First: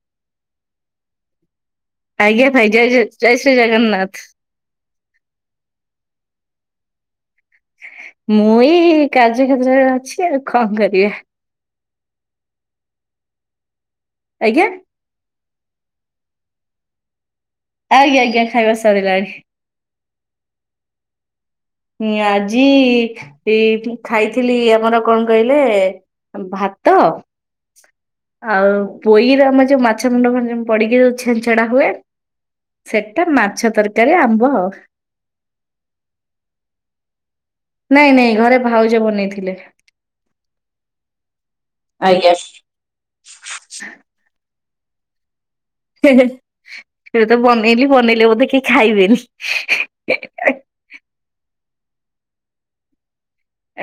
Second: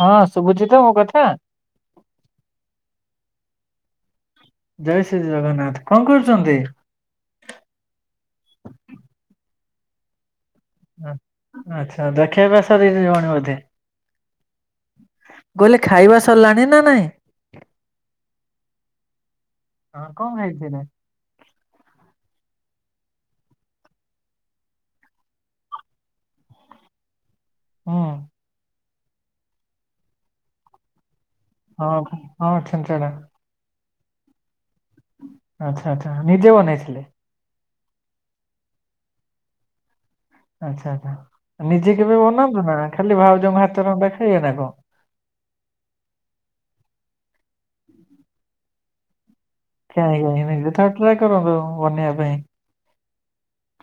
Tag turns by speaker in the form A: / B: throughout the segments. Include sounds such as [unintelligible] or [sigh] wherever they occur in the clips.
A: ହଁ ଶୁଭୁଚି ତ ମୋ କଥା?
B: ଆଜ୍ଞା ଭାଇ, ଜୟ ଜ ଜୟ ଶ୍ରୀ ଜଗନ୍ନାଥ।
A: ଜୟ ଶ୍ରୀଜଗନ୍ନାଥ। କଣ କରୁଚନ୍ତି?
B: ଝିଅ ତ ସାଡେ ଅଛି ଆଉ। କଣ କରିବା।
A: ଆଚ୍ଛା ଆଚ୍ଛା। ଖିଆପିଆ ସରିଯିବଣି ବୋଧେ?
B: ଆଜ୍ଞା?
A: ମୁଁ କହିଲି ଖାଇବା ସରିଲାଣି ନା ନାହିଁ?
B: ଆଜ୍ଞା ଆଜ୍ଞା। ଖାଇବା ସରିଲାଣି।
A: ହଁ କଣ ଖାଇଥିଲେ?
B: ମୁଇଁ ଆଜି, ଏ ଖାଇଥିଲି ଆମର କଣ କହିଲେ ଆମ୍ ଭାତ
A: ହୁଁ
B: ଆଉ ପୋଇର ଆମ ଯୋଉ ମାଛ ମୁଣ୍ଡ ଫାଞ୍ଜ ପଡିକି ଯୋଉ ଛେଞ୍ଚେଡା ହୁଏ,
A: ହଁ ହଁ ଛେଞ୍ଚେଡା
B: ସେଟା ମାଛ ତରକାରୀ, ଆମ୍ବ ଆଉ।
A: ଆଚ୍ଛା ଆଚ୍ଛା। ନିଜେ ବନେଇଥିଲେ?
B: ନାଇଁ ନାଇଁ, ଘରେ ଭାଉଜ ବନେଇଥିଲେ।
A: ଆଚ୍ଛା ଆଚ୍ଛା। ନିଜେ କେବେ
B: ଆଜ୍ଞା।
A: ବନାନ୍ତୁ ନା, ଖାଲି ଭାଉଜଙ୍କ ହାତ ରନ୍ଧା ଖାଇବେ ନା କଣ?
B: ହେ ହେ, କେବେ ତ ବନେଇଲି, ବନେଇଲେ ବୋଧେ କେହି ଖାଇବେନି।
A: କାହିଁ
B: ଏ,
A: ଖାଇବେନି ଥରେ ଟ୍ରାଏ କରନ୍ତୁ ବନେଇବା ପାଇଁ।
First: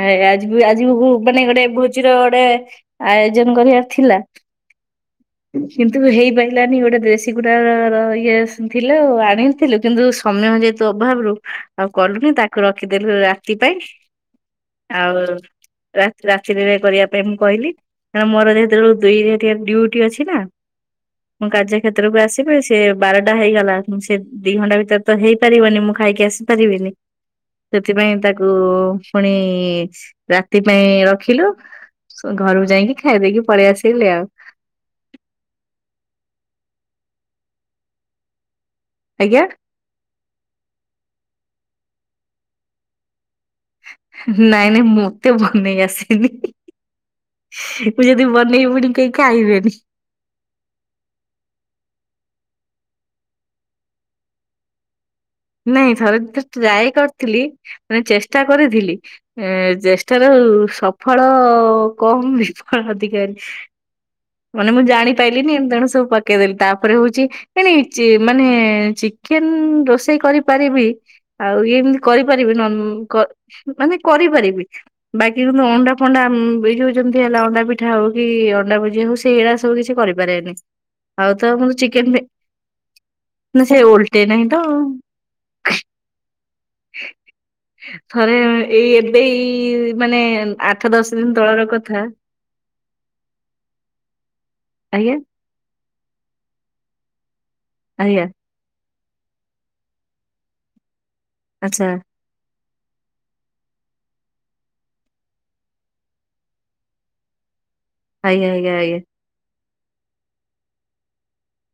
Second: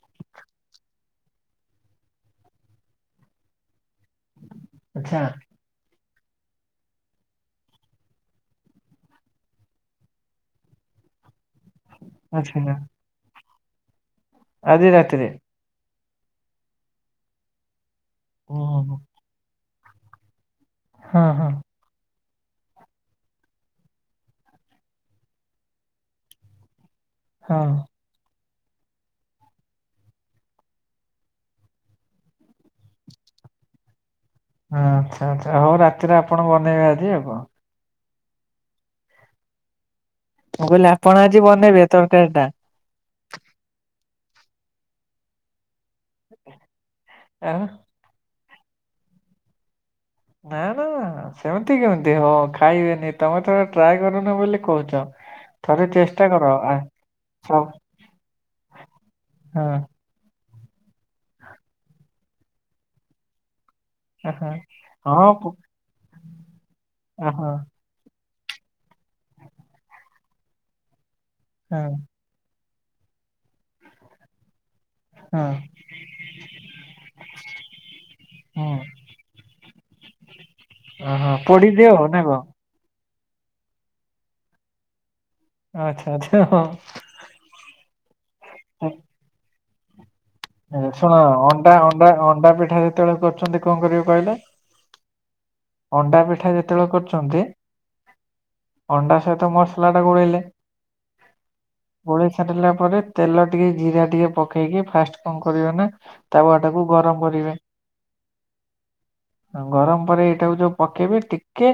B: ଆ-ଆଜି ବି ଆଜି ବି ଭୁ ମାନେ ଗୋଟେ ଭୋଜିିର ଗୋଟେ ଆୟୋଜନ କରିବାର ଥିଲା
A: ଆଚ୍ଛା।
B: ତେବେ ହେଇପାଇଲାନି, ଗୋଟେ ଦେଶୀ କୁଡ଼ାଆର ଇଏ ଥିଲା ଆଉ। ଆଣିିଥିଲୁ କିନ୍ତୁ ସମୟ ଯେହେତୁ ଅଭାବରୁୁ ଆଉ କଲୁନି, ତାକୁ
A: ଆଚ୍ଛା।
B: ରଖିଦେଲୁ ରାତି ପାଇଁ
A: ଆଜି ରାତିରେ?
B: ରା-ରାତିରେରେ କରିବା ପାଇଁ ମୁଁ କହିଲି। କାରଣ ମୋର
A: ହଁ
B: ଯେହେତୁ ଦୁଇ ହେରିଆ ଡ୍ୟୁଟି ଅଛି ନା
A: ହଁ
B: ମୁଁ
A: ହଁ
B: କାର୍ଯ୍ୟକ୍ଷେତ୍ରକୁ ଆସି ସେପାଇ ସେ ବାରଟା ହେଇଗଲା ସେ ଦି ଘଣ୍ଟା ଭିତରେ ତ ହେଇପାରିବନି ମୁଁ ଖାଇକି ଆସିପ ପାରିବିନି।
A: ହଁ।
B: ସେଥିପାଇଁ ତାକୁ ପୁଣି ରାତି ପାଇଁ ରଖିଲୁ। ଘରକୁ ଯାଇକି ଖାଇଦେଇକି ପରେଳେଇ ଆସି ଆଉ।
A: ଆଚ୍ଛା ଆଚ୍ଛା ହଉ ରାତିରେ ଆପଣ ବନେଇବେ ଆଜି ଆଉ କଣ
B: ଆଜ୍ଞା
A: ମୁଁ କହିଲି ଆପଣ ଆଜି ବନେଇବେ ତରକାରୀ ଟା
B: ନାଇଁ ନାଇଁ ମୁଁତେ ବନେଇ ଆସନି
A: ଆଁ
B: ମୁୁ ଯଦି ବନ ବେନଇବା ଏପଟେ କିଏ ଖାଇବେନି।
A: ନା ନା ସେମିତି କେମିତି ହଉ ଖାଇବେନି ତମେ ଥରେ ଟ୍ରାଏ କରୁନ ବୋଲି କହୁଛ।
B: ନାଇଁ ଥରେ
A: ଚେଷ୍ଟା କର ଆ
B: ଟ୍ରାଏ କରିଥିଲି
A: ସବୁ
B: ମାନେ ଚେଷ୍ଟା କରିଥିଲି ଏ
A: ହଁ
B: ଚେଷ୍ଟାରୁ ସଫଳ କମ୍ ବିଫଳ ଅଧିକା ହେଲା।
A: ହଁ।
B: ମାନେ ମୁଁ
A: ହଁ ପୁ
B: ଜାଣିପାରଲିିନି ଏମି ତଣୁ ସବୁ ପକେଇଦେଲି ତାପରେ ହଉଛି
A: ହଁ ହଁ
B: ନାଇଁ ନାଇଁ ଚି ମାନେ ଚିକେନ ରୋଷେଇ କରିପାରିବି ଆଉ
A: ହଁ
B: ଇଏମିତି କରିପାରିବି ନନ ମାନେ କରିପାରିବି। ବାକି କିନ୍ତୁ ଅଣ୍ଡା ଫୋଣ୍ଡା ଏ ଯୋଉ ଯେମିତି ହେଲା ଅଣ୍ଡା ପିଠା ହଉ କି ଅଣ୍ଡା
A: ହଁ
B: ଭୁଜି ହଉ ସେଇଡା ସବୁ କିଛି କରିପାରେନି ଆଉ
A: ହଁ
B: ତ ମୁ
A: ପୋଡିଦିଅ
B: ଚିକେନ୍
A: ନା କଣ?
B: ନା ସେ ଓଲଟେ ନାହିଁ ତ
A: ଆଚଛା ଆଚଛା ହଁ।
B: ଥରେ ଏଇ ଏବେ ହିଁ
A: ଶୁଣ ଅଣ୍ଡା ଅଣ୍ଡା ଅଣ୍ଡା ପିଠା ଯେତେବେଳେ କରୁଛନ୍ତି କଣ କରିବି କହିଲେ।
B: ଆଜ୍ଞା।
A: ଅଣ୍ଡା ପିଠା ଯେତେବେଳେ କରୁଛନ୍ତି।
B: ଆଜ୍ଞା।
A: ଅଣ୍ଡା ସହିତ ମସଲା ଟା ଗୋଳେଇଲେ
B: ଆଚ୍ଛା
A: ଗୋଳେଇ ସରିଲା ତା ପରେରେ ତେଲ ଟିକେ ଜିରା ଟିକେ ପକେଇକି ଫାଷ୍ଟ କଣ କରିବେ ନା ତାୱା ଆ ଟାକୁ ଗରମ କରିବେ।
B: ଆଜ୍ଞା ଆଜ୍ଞା ଆଜ୍ଞା।
A: ଗରମ ପରେ ଏଇଟାକୁ ଯୋଉ ପକେଇବି ଟିକେ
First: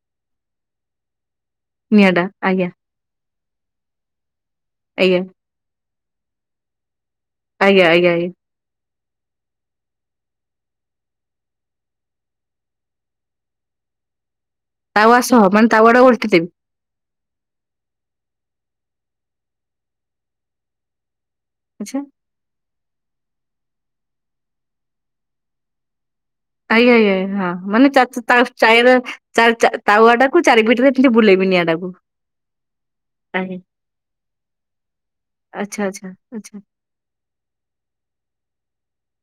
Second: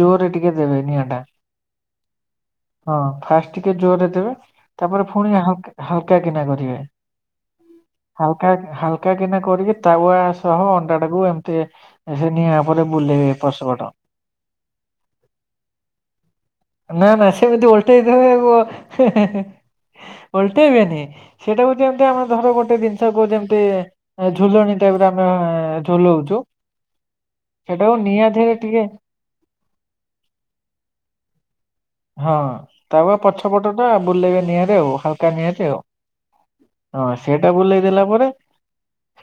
A: ଜୋରରେ ଟିକେ ଦେବେ ନିଆଁ ଟା।
B: ନିଆ ଟା ଆଜ୍ଞା
A: ଟିକେ ଜୋରରେ ଦେବେ ତାପରେ
B: ଆଜ୍ଞା
A: ପୁଣି ହାଲକା କିନା କରିବେ।
B: ଆଜ୍ଞା ଆଜ୍ଞା ଆଜ୍ଞା
A: ହାଲକା ହାଲକା କା କିନା କରିକି ତାୱା ସହ ଅଣ୍ଡା ଟାକୁ ଏମିତି ସେ ନିଆଁ ଉପରେ। ବୁଲେଇବେ ଏପଟ ସେପଟ।
B: ତାୱା ସହ ମାନେ ତାୱା ଟାକୁ ଓଲଟେଇ ଦେବି।
A: ନା ନା ସେମତି ଓଲଟେଇ ଦେବେ ଓଲଟେଇବେନି ସେଇଟା କୁ
B: ଆଚ୍ଛା
A: ଯେମିତି ଆମେ ଧର ଗୋଟେ ଜିନିଷ କୁ ଯେମିତି ଝୁଲଣ ଟାଇପ ରେ ଆମେ ଝୁଲଉଛ।
B: ଆଇ ଆଇ ଆ ହଁ। ମାନେ ଚାର ଚ
A: ଦେହରେ ଟିକେ
B: ଚାଇର ଚାର ଚା ତାୱା ଟାକୁ ଚାରି ପିଟି ରେ ଏମିତି ବୁଲେଇବି ନିଆଁ ଟା।
A: ହଁ ତାୱା ପଛ ପଟ ଟା ବୁଲେଇବେ ନିଆଁରେ ଆଉ ହାଲକା ନିଆଁରେ
B: ଆଚ୍ଛା
A: ଆଉ।
B: ଆଚ୍ଛା ଆଚ୍ଛା
A: ହଁ ସେଇଟା ବୁଲେଇ ଦେଲା ପରେ।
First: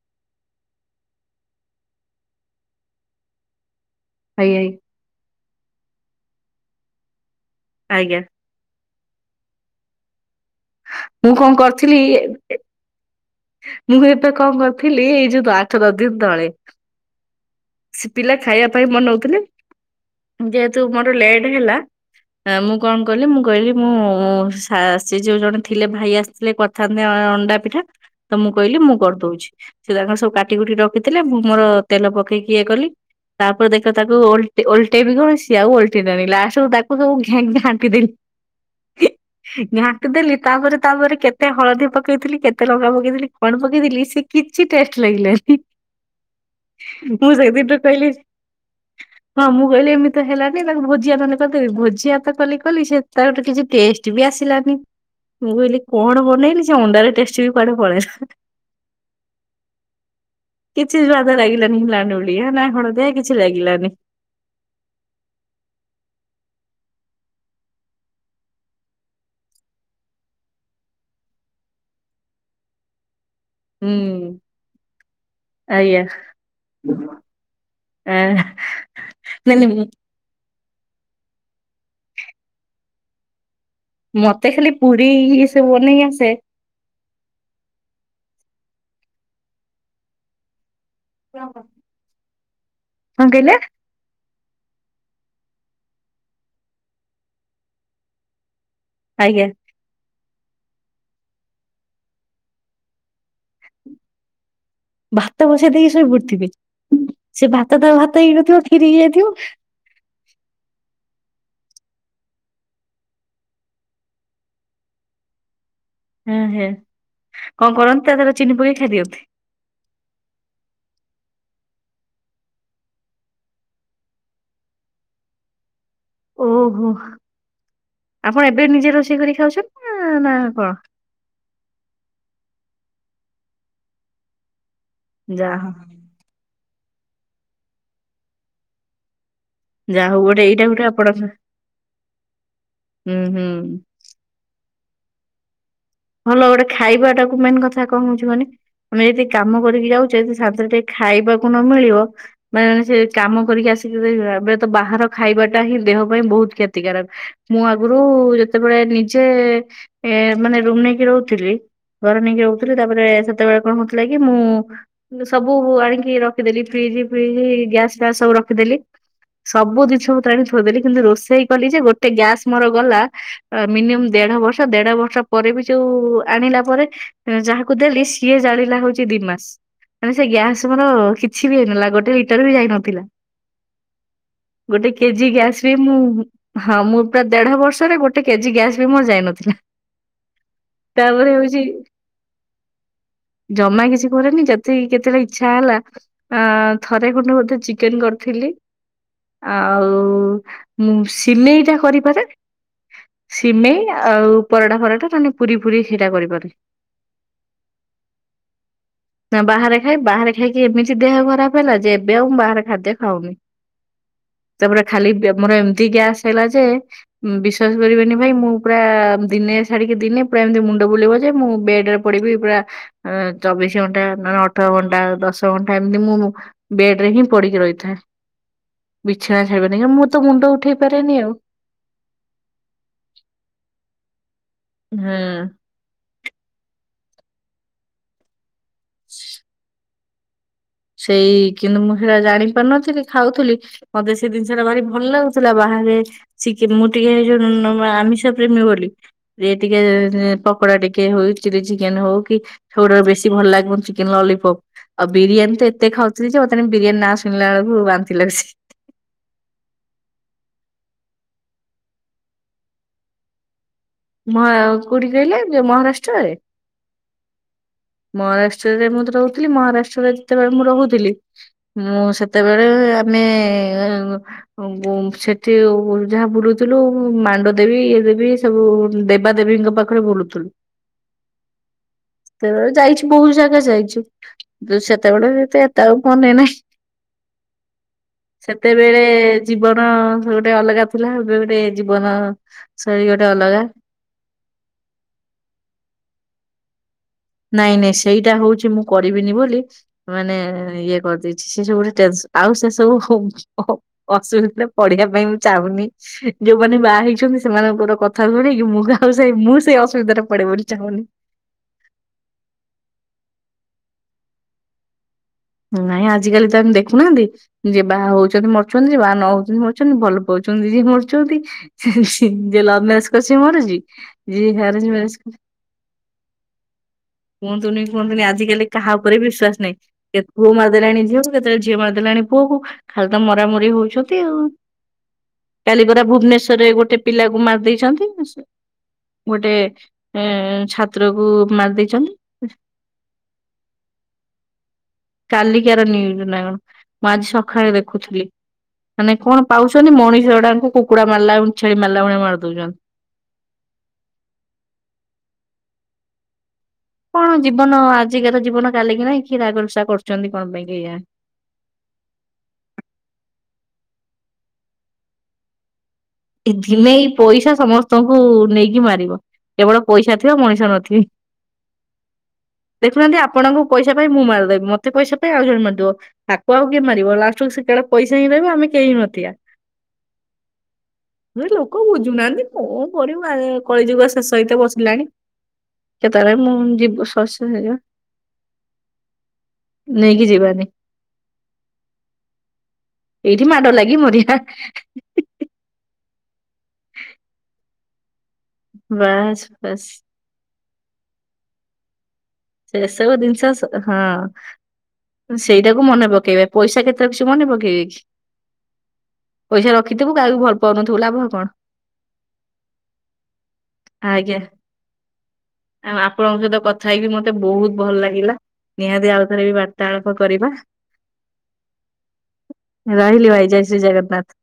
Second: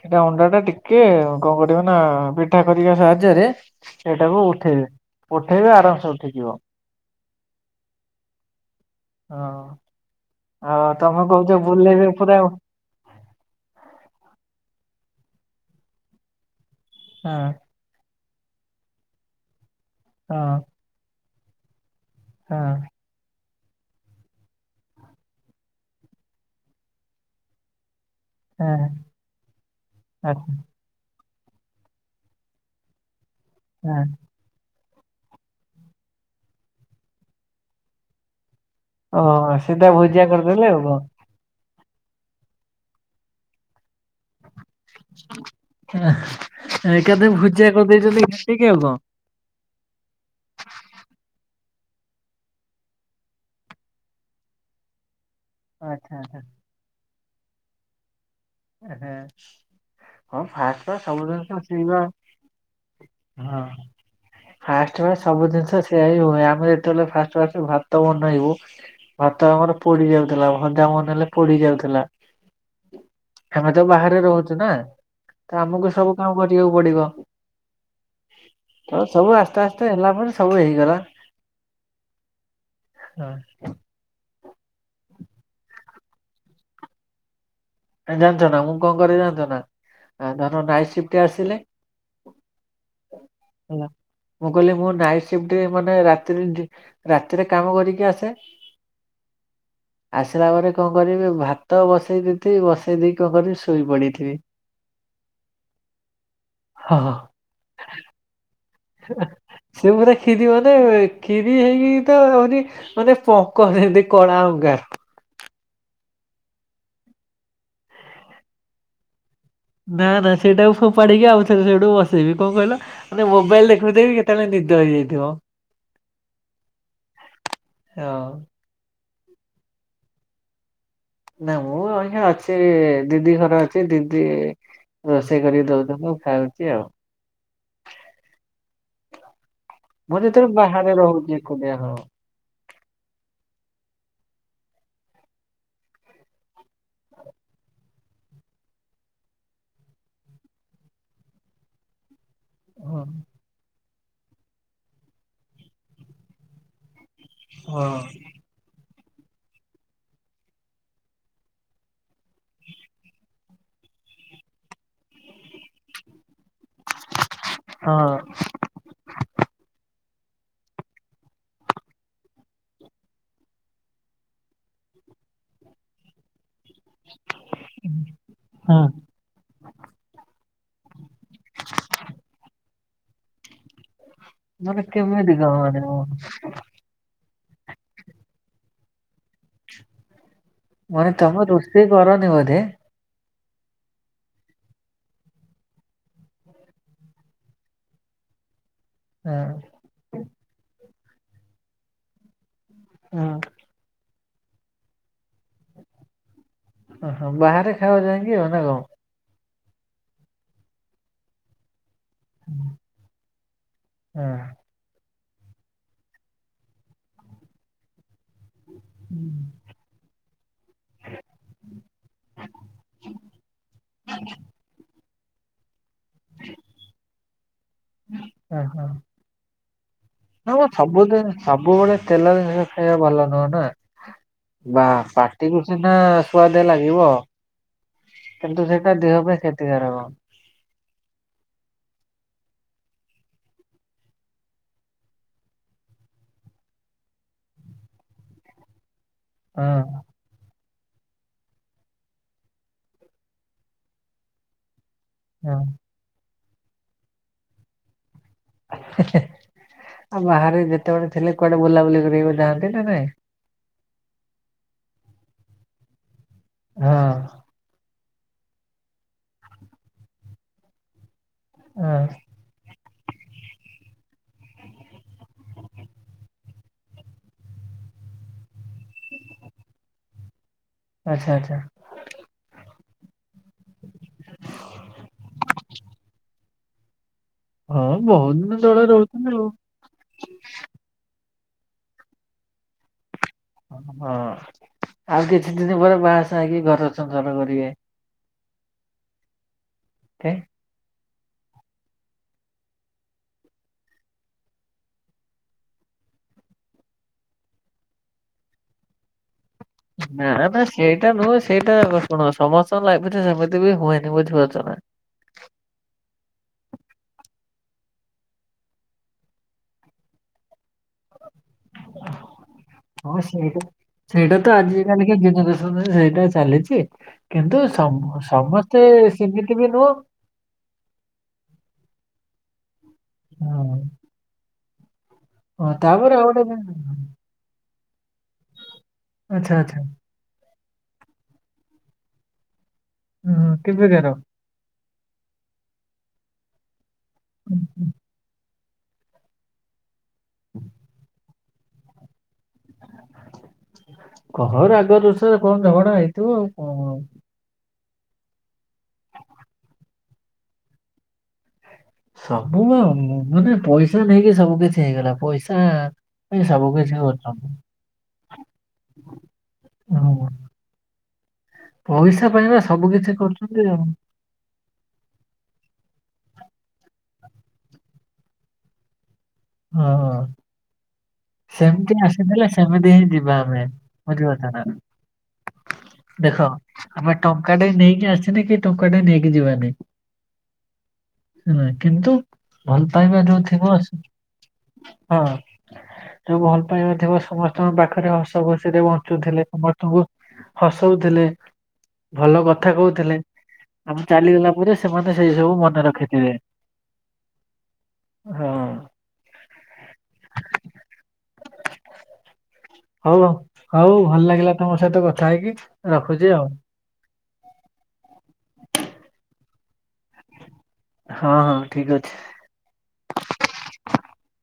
A: ସେଟା ଅଣ୍ଡା ଟା ଟିକେ କଣ କରିବ ନା ପିଠା କରିବା ସାହାଯ୍ୟରେ ସେଇଟାକୁ
B: ଆଜ୍ଞା ଆଜ୍ଞା
A: ଉଠେଇବି ଉଠେଇବେି ଆରାମସେ ଉଠେଇଯିବ।
B: ଆଜ୍ଞା।
A: ହଁ ଆଉ ତମେ
B: ମୁଁ କଣ
A: କହୁଛ
B: କରିଥିଲି
A: ବୁଲେଇବ ପୁରା ଆଉ
B: ମୁଁ ଏବେ କଣ କରିଥିଲି ଏଇ ଯୋଉ ଆଠ ନ ଦିନ ତଳେ।
A: ହଁ।
B: ସେ ପିଲା ଖାଇବା ପାଇଁ ମନଉଥିଲି
A: ହଁ
B: ଯେହେତୁ ମୋର ଲେଟ୍ ହେଲା ହଁ ମୁଁ କଣ କଲି ମୁଁ। କହିଲି ମୁଁ ସେ ଯୋଉ ଜଣେ ଥିଲେ ଭାଇ ଆସିଥିଲେ କରିଥାନ୍ତେ ଅଣ୍ଡା ପିଠା ତ ମୁଁ କହିଲି ମୁଁ କରିଦଉଛି ସେ ତାଙ୍କର
A: ହଁ।
B: ସବୁ କାଟି କୁଟି ରଖିଥିଲେ ମୁଁ ମୋର ତେଲ ପକେଇକି ଇଏ କଲି ତାପରେ ଦେଖ
A: ଆଚ୍ଛା
B: ତାକୁ ଓଲଟେ ଓଲଟେଇ ଟେଇବି କଣ ସିଏ ଆଉ ଓଲଟିଲାନି ଲାଷ୍ଟ ରେ ତାକୁ ସବୁ ତାକୁ ସବୁ ଘାଣ୍ଟିଦେଲି।
A: ଓହୋ ସିଧା
B: ଘାଣ୍ଟି
A: ଭୁଜିଆ
B: ଦେଲି
A: କରିଦେଲେ
B: ତାପରେ
A: ଆଉ କଣ
B: ତାପରେ କେତେ ହଳଦୀ ପ ଥିଲି କେତେ ଲଙ୍କା ପକେଇଥିଲି କଣ ପକେଇଥିଲି ସେ କିଛି ଟେଷ୍ଟ ଲାଗିଲାନି।
A: କେବେ
B: ମୁଁ
A: ଭୁଜିଆ
B: ସେଦିନଠୁ କହିଲି
A: କରିଦେଇଛନ୍ତି ଘାଣ୍ଟିକି ଆଉ? କଣ।
B: ହଁ ମୁଁ କହିଲି ଏମିତି ତ ହେଲାନି ତାକୁ ଭୋଜିଆ ନହେଲେ କରିଦେବି ଭୋ ଜିଆ ତ କଲି କଲି ସେ ତାର ଗୋଟେ କିଛି ଟେଷ୍ଟ ବି ଆସିଲାନି। ମୁଁ କହିଲି
A: ଆଚ୍ଛା
B: କଣ
A: ଆଚ୍ଛା
B: ବନେଇଲି ସେ ଅଣ୍ଡାରେ ଟେଷ୍ଟ ବି କୁଆଡେ ପଳେଇଲା।
A: ଏହେ ହଁ ଫାଷ୍ଟ ତ,
B: କିଛି ସ୍ୱାଦ
A: ସବୁଜିନିଷ
B: ଲାଗିଲାନି
A: ସେଇବା
B: ଲାଣ୍ଡୁଳି ନା ହଳଦିଆ କିଛି
A: ହଁ
B: ଲାଗିଲାନି
A: ଫାଷ୍ଟ ପାଇଁ ସବୁ ଜିନିଷ ସେଇଆ ହିଁ ହୁଏ ଆମେ ଏ ଯେତେବେଳେ ଫାଷ୍ଟ ଫାଷ୍ଟ ଭାତ ବନେଇବୁ ଭାତ ଆମର ପୋଡି ଯାଉଥିଲା ଭଜା ବନେଇଲେ ପୋଡି ଯାଉଥିଲା।
B: [inaudible]
A: ଆମେ ତ ବାହାରେ
B: ହୁଁ
A: ରହୁଛୁ ନା, ତ ଆମକୁ
B: ଆଜ୍ଞା
A: ସବୁ କାମ କରିବାକୁ ପଡିବ।
B: ଆ
A: ତ ସବୁ
B: ନାଇଁ
A: ଆସ୍ତେ
B: ନାଇଁ
A: ଆସ୍ତେ ହେଲା ପରେ ସବୁ ହେଇ ଗଲା ହଁ
B: ମତେ ଖାଲି ପୁରୀ ଇଏସବୁ ବନେଇ ଆସେ।
A: ଜାଣିଛ ନା ମୁଁ କଣ କରେ ଜାଣିଛ ନା ଧର ନାଇଟ ସିପ୍ଟ ଆସିଲେ
B: କଣ କହିଲେ?
A: ହେଲା ମୁଁ କହିଲି ମୁଁ ନାଇଟ ସିଫ୍ଟ ମାନେ ରାତିରେ ଡି ରାତିରେ କାମ କରିକି ଆସେ।
B: ଆଜ୍ଞା।
A: ଆସିଲା ପରେ କଣ କରିବି ଭାତ ବସେଇ ଦେଇଥିବି, ବସେଇ ଦେଇକି କଣ କରିବି ଶୋଇ ପଡିଥିବି।
B: ଭାତ ବସେଇ ଦେଇକି ଶୋଇ ପଡିଥିବେ,
A: ହଁ ହଁ
B: ସେ ଭାତ ତ ଭାତ ହେଇକି ନଥିବ।
A: ସେ ପୁରା କ୍ଷୀରି ବନେଇବେ କ୍ଷୀରି ହେଇକି ତ [unintelligible] ମାନେ ପଙ୍କ ଯେମିତି କଳା ଅଙ୍ଗାର।
B: ହୁଁ ହୁଁ। କଣ କରନ୍ତି ତା ଦେହରେ ଚିନି ପକେଇ ଖାଇଦିଅନ୍ତି?
A: ନା ନା ସେଇଟା ଫୋଫାଡିକି ଆଉ ଥରେ ସେଇଠୁ ବସେଇବି। କଣ କହିଲ ମାନେ ମୋବାଇଲ ଦେଖୁଥିବି କେତେବେଳେ ନି ନିଦ ହେଇଯାଇଥିବ।
B: ଓହୋ
A: ହଁ
B: ଆପଣ ଏବେ ନିଜେ ରୋଷେଇ କରି ଖାଉଛନ୍ତି ନା ନା କଣ?
A: ନା ମୁଁ ଅଇଁଖା ଅଛି ଦିଦି ଘର ଅଛି ଦିଦି ରୋଷେଇ କରି
B: ଯାହା ହଉ
A: ଦଉଥବୁ ମୁଁ ଖାଉଛି ଆଉ
B: ଯାହା
A: ମୁଁ
B: ହଉ ଗୋଟେ
A: ଯେତେବେଳେ
B: ଏଇଟା ଗୋଟେ
A: ବାହାରେ
B: ଆପଣ ହୁଁ
A: ରହୁଛି ଏକୁଟିଆ ହଁ
B: ହୁଁ। ଭଲ ଗୋଟେ ଖାଇବାଟାକୁ ମେନ୍ କଥା କଣ ହଉଛି ମାନେ ଆମେ ଯଦି କାମ କରିକି ଯାଉଚେ ଯଦି ଶାନ୍ତିରେ ଟିକେ ଖା ଖାଇବାକୁ ନ ମିଳିବ ମାନେ ସେ
A: ହଁ।
B: କାମ କରିକି ଆସିକି [unintelligible] ଏବେ ତ ବାହାର ଖାଇବାଟା ହିଁ ଦେହ ପାଇଁ ବହୁତ କ୍ଷତିକାରକ। ମୁଁ
A: ହଁ।
B: ଆଗରୁ ଯେତେବେଳେ ନିଜେ ଏ ମାନେ ରୁମ ନେଇକି ରହୁଥିଲି ଘର ନେଇକି ରହୁଥିଲି ତାପରେ ସେତେବେଳେ କଣ ହଉଥିଲା କି ମୁଁ ସବୁ ଆଣିକି ରଖିଦେଲି ଫ୍ରିଜ ଫ୍ରିଜ ଗ୍ୟାସ
A: ହଁ
B: ଫ୍ୟାସ ସବୁ ରଖିଦେଲି ସବୁ ଜିନିଷ ଥୋଇଦେଲି କିନ୍ତୁ ରୋଷେଇ କଲି ଯେ ଗୋଟେ ଗ୍ୟାସ ମୋର ଗଲା ମିନିମମ୍ ଦେଢ ବର୍ଷ ଦେଢ ବର୍ଷ ପରେ ବି ଯଉ ଆଣିଲା ପରେ ଯାହାକୁ ଦେଲି ସିଏ ଜାଳିଲା
A: ହଁ।
B: ହଉଛି ଦିମାସ। ମାନେ ସେ ଗ୍ୟାସ ମୋର କିଛି ବି ହେଇନଥିଲା ଗୋଟେ ଲିଟର ବି ଯାଇନଥିଲା।
A: ମାନେ
B: ଗୋଟେ କେଜି
A: କେମିତି କଣ
B: ଗ୍ୟାସ ରେ
A: ମାନେ
B: ମୁଁ ହଁ ମୁଁ ପ୍ରାୟ ଦେଢ ବର୍ଷରେ ଗୋଟେ କେଜି ଗ୍ୟାସ ମୋର ଯାଇ ନ ଥିଲା।
A: ମାନେ ତମେ ରୋଷେଇ କରନିି ବୋଧେ?
B: ଜମା କିଛି କରେନି ଯେତିକି କେତେବେଳେ ଇଚ୍ଛା ହେଲା ଅ ଥରେ ଖଣ୍ଡେ ବୋଧେ ଚିକେନ କରି ଥିଲି,
A: ହଁ
B: ଆଉ ମୁଁ ସିମେଇଟା କରିପାରେ।
A: ହଁ
B: ସିମେଇ ଆଉ ପରଟା ଫରଟା ନ ହେଲେ ପୁରୀ ଫୁରୀ ସେଇଟା କରିପାରୁଚି।
A: ହଁ ହଁ ବାହାରେ ଖାଅ ଯାଇଁକି ଆଉ ନା କଣ?
B: ନା ବାହାରେ ଖାଇ ବାହାରେ ଖାଇକି ଏମିତି ଦେହ ଖରାପ ହେଲା ଯେ ଏବେ ଆଉ ମୁଁ ବାହାରେ ଖାଦ୍ୟ ଖାଉନି।
A: ହୁଁ
B: ତାପରେ ଖାଲି ବ୍ୟ ମୋର ଏମିତି ଗ୍ୟାସ ହେଲା ଯେ ବିଶ୍ଵାସ କରିବେନି ଭାଇ ମୁଁ ପୁରା ଦିନେ ଛାଡିକି ଦିନେ ପୁରା ମୁଣ୍ଡ ବୁଲେଇବ ଯେ ମୁଁ ବେଡରେ ପଡିବି ପୁରା ଚବିଶି ଘଣ୍ଟା ନହେଲେ ଅଠର ଘ ଆଉ ଦଶ ଘଣ୍ଟା ଏମିତି ମୁଁ ବେଡରେ ହିଁ ପଡିକି ରହିଥାଏ। ବିଛଣା [unintelligible] ମୁଁ ତ ମୁଣ୍ଡ
A: ହ
B: ଉଠେଇ
A: ସବୁ
B: ପାରେନି
A: ଜିନ
B: ଆଉ
A: ସବୁବେଳେ ତେଲ ଜିନିଷ ଖାଇବା ଭଲ ନୁହେଁ ନା ବା
B: ହୁଁ।
A: ପାଟିକୁ ସ ନା ସୁଆଦ ଲାଗିବ କିନ୍ତୁ ସେଇଟା ଦେହ ପାଇଁ କ୍ଷତିକାରକ
B: ସେଇ କିନ୍ତୁ ମୁଁ ସେଇଟା ଜାଣି ପାରୁନଥିଲି ଖାଉଥିଲି ମତେ ସେଇ ଜିନିଷ ଟା ଭାରି ଭଲ ଲାଗୁଥିଲା ବାହ ରେ ମୁଁ ଟିକେ ଆମିଷ ପ୍ରେମୀ ବୋଲି
A: ହଁ
B: ଟିକେ କକୋଡା ଟିକେ ହଉ ଚିଲି ଚିକେନ ହଉ କି ସେଟା ବେଶୀ ଭଲ ଲାଗିବ ଚିକେନ ଲଲିପପ ଆଉ ବିରିୟାନୀ
A: ହଁ
B: ତ ଏତେ ଖାଉଥିଲ ଯେ ମତେ ବିରିୟାନୀ ନା ଶୁିଲା ବେଳକୁ ବାନ୍ଧ ଲ
A: ଆଉ ବାହାରେ ଯେତେବେଳେ ଥିଲେ କୁଆଡେ ବୁଲାବୁଲି କରିବାକୁ ଯାଆନ୍ତି ନା ନାଇଁ
B: ମ କୋଉଠି କହିଲେ ମହାରାଷ୍ଟ୍ରରେ
A: ହଁ
B: ମହାରାଷ୍ଟ୍ରରେ ମୁଁ ରହୁଥିଲି ମହାରାଷ୍ଟ୍ରରେ ଯେତେବେଳେ ମୁଁ ରହୁଥିଲି ମୁଁ
A: ହଁ
B: ସେତେବେଳେ ଆମେ ସେଠି ଯାହା ବୁଲୁଥିଲୁ ମାଣ୍ଡ ଦେବି ଦେବୀ ସବୁ ଦେବା ଦେେବୀଙ୍କ ପାଖରେ ବୁଲୁଥିଲୁ
A: ଆଚ୍ଛା ଆଚ୍ଛା
B: ସେତେବେଳେ ଯାଇଛି ବହୁତ ଜାଗା ଯାଇଛୁ। ସେତେବେଳେ ଏତେ ଏତେ ଆଉ ମନେ ନାହିଁ
A: ହଁ ବହୁତ ଦିନ ତଳେ
B: ସେତେବେଳେ
A: ରହୁଥିଲି ଆଉ।
B: ଜୀବନ ଗୋଟେ ଅଲଗା ଥିଲା ଏବେ ଗୋେ ଜୀବନ ଶୈଳୀ ଗୋଟେ ଅଲଗା
A: ହଁ ଆଉ କିଛି ଦିନ ପରେ ବାହା ସାକ ଘର ସଂସାର କରିବେ।
B: ନାଇଁ ନାଇଁ ସେଇଟା ହଉଛି ମୁଁ କରିବିନି ବୋଲି
A: ହେ
B: ମାନେ ଇଏ କରି ସେ ସବୁ ଗୋେ ଆଉ ସେ ସବୁ ଅସୁବିଧା ପଢିବା ପାଇଁ ମୁଁ ଚାହୁନି ଯୋଉମାନେ ବାହା ହେଇଛନ୍ତି ସେମାନଙ୍କର କଥା ଶୁଣକି ମୁଁ କାଉ ସେ ମୁଁ ସେଇ ଅସୁବିଧାରେ
A: ନା
B: ପଡେ
A: ନା
B: ବୋଲି ଚାହୁଁନି
A: ସେଇଟା ନୁହଁ ସେଇଟା କଣ ସମସ୍ତଙ୍କ ଲାଇଫ ରେ ସେମିତି ବି ହୁଏନି ବୁଝିପାରୁଛ ନା
B: ନାଇଁ ଆଜିକାଲି ତ ଆମେ ଦେଖୁନାହାନ୍ତି ଯେ ବାହା ହଉଛନ୍ତି ମାରୁଛନ୍ତି ଯେ ବାହା ନ ହଉଛନ୍ତି ମାରୁଛନ୍ତି ଭଲ ପାଉଛନ୍ତି ଛନ୍ତି ଯ ମରଛନ୍ତି ଯେ ଲାଭ ମ୍ୟାରେଜ
A: ହଁ
B: କରଛି
A: ସେଇଟା
B: ମରଛି
A: ସେଇଟା
B: ଯଜ ମଜ କର
A: ବଛି
B: କୁହନ୍ତୁନି କୁହନ୍ତୁି ଆଜିିକାଲିା ଉପରେ
A: ସେମିତି
B: ବିଶ୍ୱାସ
A: ବି
B: ନାହିଁ
A: ନୁହଁ
B: କେ ପୁଅ ମାରଦେଲାଣି ଝଅକୁ କେତେବେଳେ ଝିଅ ମାରଦେଲାଣି ପୁଅ ଖାଲି ତ ମରାମରି
A: ହଁ
B: ହଉଛନ୍ତି ଆଉ
A: ହଁ,
B: କାଲିଗରା
A: ତାପରେ ଆଉ ଗୋଟେ
B: ଭୁବନେଶ୍ଵରରେ ଗୋଟେ
A: ଜିନିଷ-
B: ପିଲାକୁ ମାରି ଦେଇେଇଛନ୍ତି ଗୋଟେ
A: ଆଚ୍ଛା ଆଚ୍ଛା
B: ଛାତ୍ରକୁ ମାରି ଦେଇେଇଛନ୍ତି
A: ହୁଁ ହ କେବେ ଯ
B: କାଲିକାର ନିୁଜ ନା କଣ ମୁଁ ଆଜି ସକାଳେ ଦେଖୁଥିଲି ମାନେ କଣ ପାଉଛନ୍ତି ମଣିଷଡାଙ୍କୁ କୁକୁଡା ମାଲା ଛେଳି ମାଲାଉଣିଆ ମାର
A: କହର ଆଗ ରୋଷରେ କଣ ଝଗଣା ହେଇଥିବ ଆଉ
B: କଣ ଜୀବନ ଆ ଆଜିକା ତ ଜୀବନ କାଲି କି ନାଇ କି ରାଗଲସା କରୁଛନ୍ତି କଣ ପାଇଁ କି ଏଇୟା
A: ସବୁ ମାନେ ପଇସା ନେଇକି ସବୁ କିଛି ହେଇଗଲା ପଇସା ପାଇଁ
B: ଏ
A: ସବୁ
B: ଦିନେ
A: କିଛି
B: ଏଇ
A: କରୁଛନ୍ତି
B: ପଇସା ସମସ୍ତଙ୍କୁ ନେଇକି ମାରିବ କେବଳ ପଇସା
A: ହଁ,
B: ଥିବ ମଣିଷ ନଥିବେ
A: ପଇସା ପାଇଁ ବା ସବୁ କିଛି
B: ଦେଖୁନାହାନ୍ତି ଆପଣଙ୍କୁ
A: କରୁଛନ୍ତି ଆଉ
B: ପଇସା ପାଇଁ ମୁଁ ମାରିଦେବି ମତେ ମତେ ପଇସା ପାଇଁ ଆଉ ଜଣ ମାରିିବ ତାକୁ ଆଉ କିଏ ମାରିବ ଲଷ୍ଟକୁ ସେେଟେ ପଇସା ହିଁ ରହିବ ଆମେ କେହି ହି ନଥିବା
A: ହଁ ହଁ
B: ଏ ଲୋକ
A: ସେମିତି
B: ବୁଝୁନାହାନ୍ତି
A: ଆସିଥିଲେ
B: କଣ
A: ସେମିତି ହିଁ
B: କରିବୁ ଆ
A: ଯିବା ଆମେ
B: କଳିଯୁଗ ଶେଷ
A: ବୁଝିପଥା
B: ହେଇତେ
A: ନା
B: ବସିଲାଣି। କେତେବେଳେ
A: ଦେଖ
B: ମୁଁ ଯିବୁ
A: ଆମେ
B: ଶସ୍ୟ
A: ଟଙ୍କା ଟା
B: ହେରିକା
A: ନେଇକି ଆସିନି କି ଟଙ୍କା ଟା ନେଇକି ଯିବାନି
B: ହ
A: ନାଇ କିନ୍ତୁ ଭଲ ପାଇବା ଯୋଉ
B: ଏଇଠି ମାଡ
A: ଥିବ
B: ଲାଗି
A: ସେ
B: ମରିବା।
A: ହଁ ଯୋଉ ଭଲ ପାଇବା ଥିବ ସମସ୍ତଙ୍କ ପାଖରେ ହସ୍ ଓ ଖୁସିରେ
B: ବାସ୍
A: ବଞ୍ଚୁଥିଲେ
B: ବାସ୍।
A: ସମସ୍ତଙ୍କୁ ହସୋଉଥିଲେ।
B: ସେସବୁ ଦିନଷ ସ ହଁ
A: ଚାଲିଗଲା ପରେ ସେମାନେ ସେଇ ସବୁ
B: ସେଇଟାକୁ ମନେ
A: ରଖିଥିବେ
B: ପକେଇବେ ପଇସା କେତେ ସେ ମନେ ପକେଇବେ କି?
A: ହଁ।
B: ପଇସା ରଖିଥିବୁ କହାକୁ ଭଲ ପାଉନଥିବୁ ଲାଭ କଣ।
A: ହୋଉ ଅ ହୋଉ ଭଲ
B: ଆଜ୍ଞା।
A: ଲାଗିଲା ତମ ସହିତ କଥା ହେଇକି ରଖୁଚି
B: ଆପଣଙ୍କ
A: ଆଉ।
B: ସହିତ କଥା ହେଇକି ମତେ ବୋହୁତ ଭଲ ଲାଗିଲା ନିହାତି ଆଉଥରେ ବି ବାର୍ତ୍ତାଳାପ କରିବା।
A: ହଁ ହଁ ଠିକ ଅଛି।
B: ରହିଲି ଭାଇ ଜୟ ଶ୍ରୀ ଜଗନ୍ନାଥ।